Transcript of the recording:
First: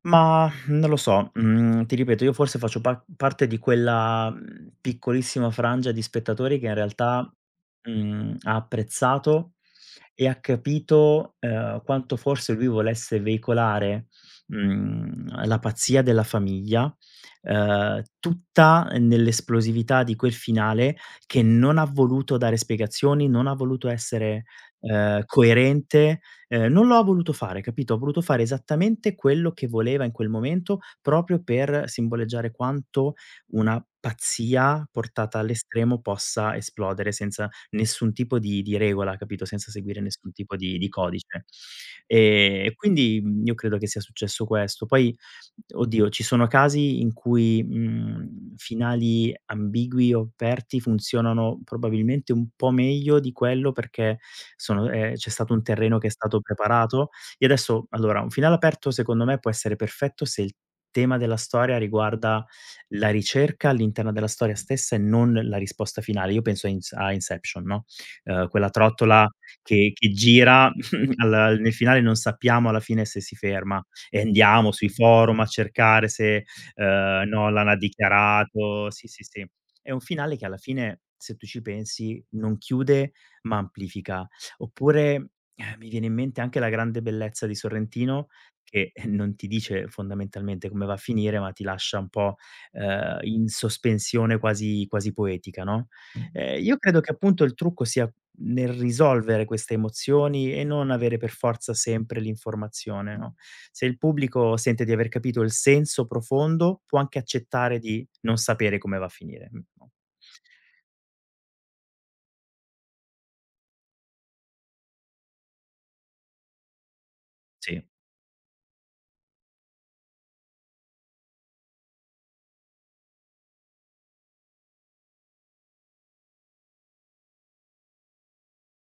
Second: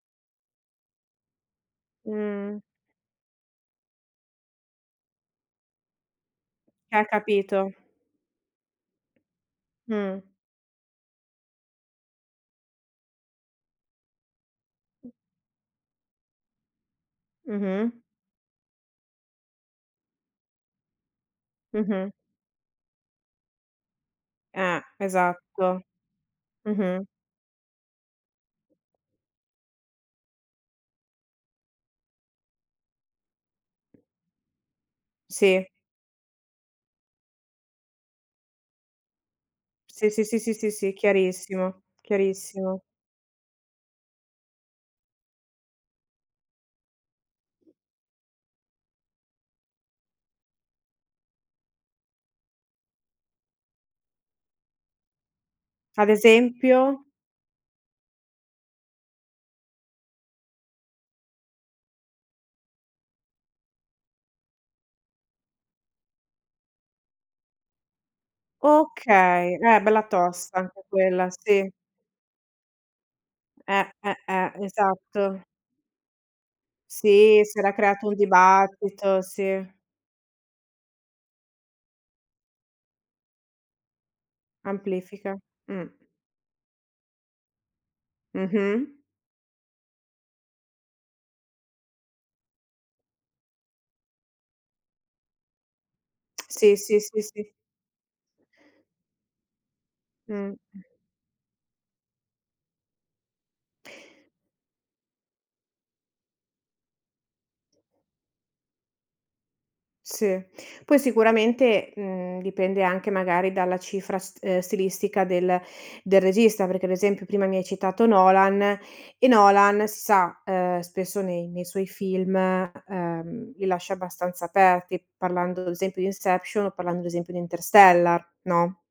Ma non lo so, mhmm, ti ripeto, io forse Mh. faccio pa parte di quella, mhmm, piccolissima frangia di spettatori che in Che ha realtà, capito. mhmm, ha apprezzato Mh. e ha capito, ehm, quanto forse lui volesse veicolare, mhmm, la pazzia della famiglia, Mh-mh. ehm, tutta, ehm, nell'esplosività di quel finale che non ha Mh-mh. voluto dare spiegazioni, non ha voluto essere, Eh, ehm, esatto. coerente, ehm, non lo ha Mh-mh. voluto fare, capito, ha voluto fare esattamente quello che voleva in quel momento proprio per simboleggiare quanto una pazzia portata Sì. all'estremo possa esplodere senza nessun tipo di di regola, capito, senza seguire Sì sì nessun sì sì tipo sì, di di si, codice. chiarissimo Ehm, e chiarissimo. quindi, mhmm, io credo che sia successo questo. Poi, oddio, ci sono casi in cui, mhmm, finali ambigui o aperti funzionano probabilmente un po' meglio di quello, perché sono ehm, c'è stato un terreno che Ad è stato esempio? preparato. Io adesso allora, un finale aperto secondo me può essere perfetto se il tema della storia riguarda la ricerca all'interno della storia stessa e non la risposta finale. Io penso a ins a Inception, no, ehm, quella trottola Okay, eh, che bella che tosta gira, anche quella, alla sì. nel finale non sappiamo alla fine se si ferma Eh, eh, e eh, andiamo sui forum esatto. a cercare se, ehm, Sì, si Nolan era ha creato un dichiarato sì dibattito, sì sì. sì. È un finale che alla fine, se tu ci pensi, non chiude ma amplifica. Oppure, Amplifica. ehm, mi Mh. viene in mente anche La Grande Bellezza di Sorrentino Mh-mh. che non ti dice fondamentalmente come va a finire, ma ti lascia un po', ehm, in sospensione quasi quasi poetica, no, ehm, Sì io sì credo che sì appunto sì. il trucco sia nel risolvere queste emozioni Mh, e mh. non avere per forza sempre l'informazione, no, se il pubblico sente di aver capito il senso profondo può anche accettare di non sapere come va a finire. Mh Sì. Poi sicuramente, mhmm, dipende anche magari dalla cifra st ehm, stilistica del del regista, perché, ad esempio, prima mi hai Sì. citato Nolan, e Nolan, si sa, ehm, spesso nei nei suoi film, ehm, li lascia abbastanza aperti, parlando, ad esempio, di Inception o parlando, ad esempio, di Interstellar, no?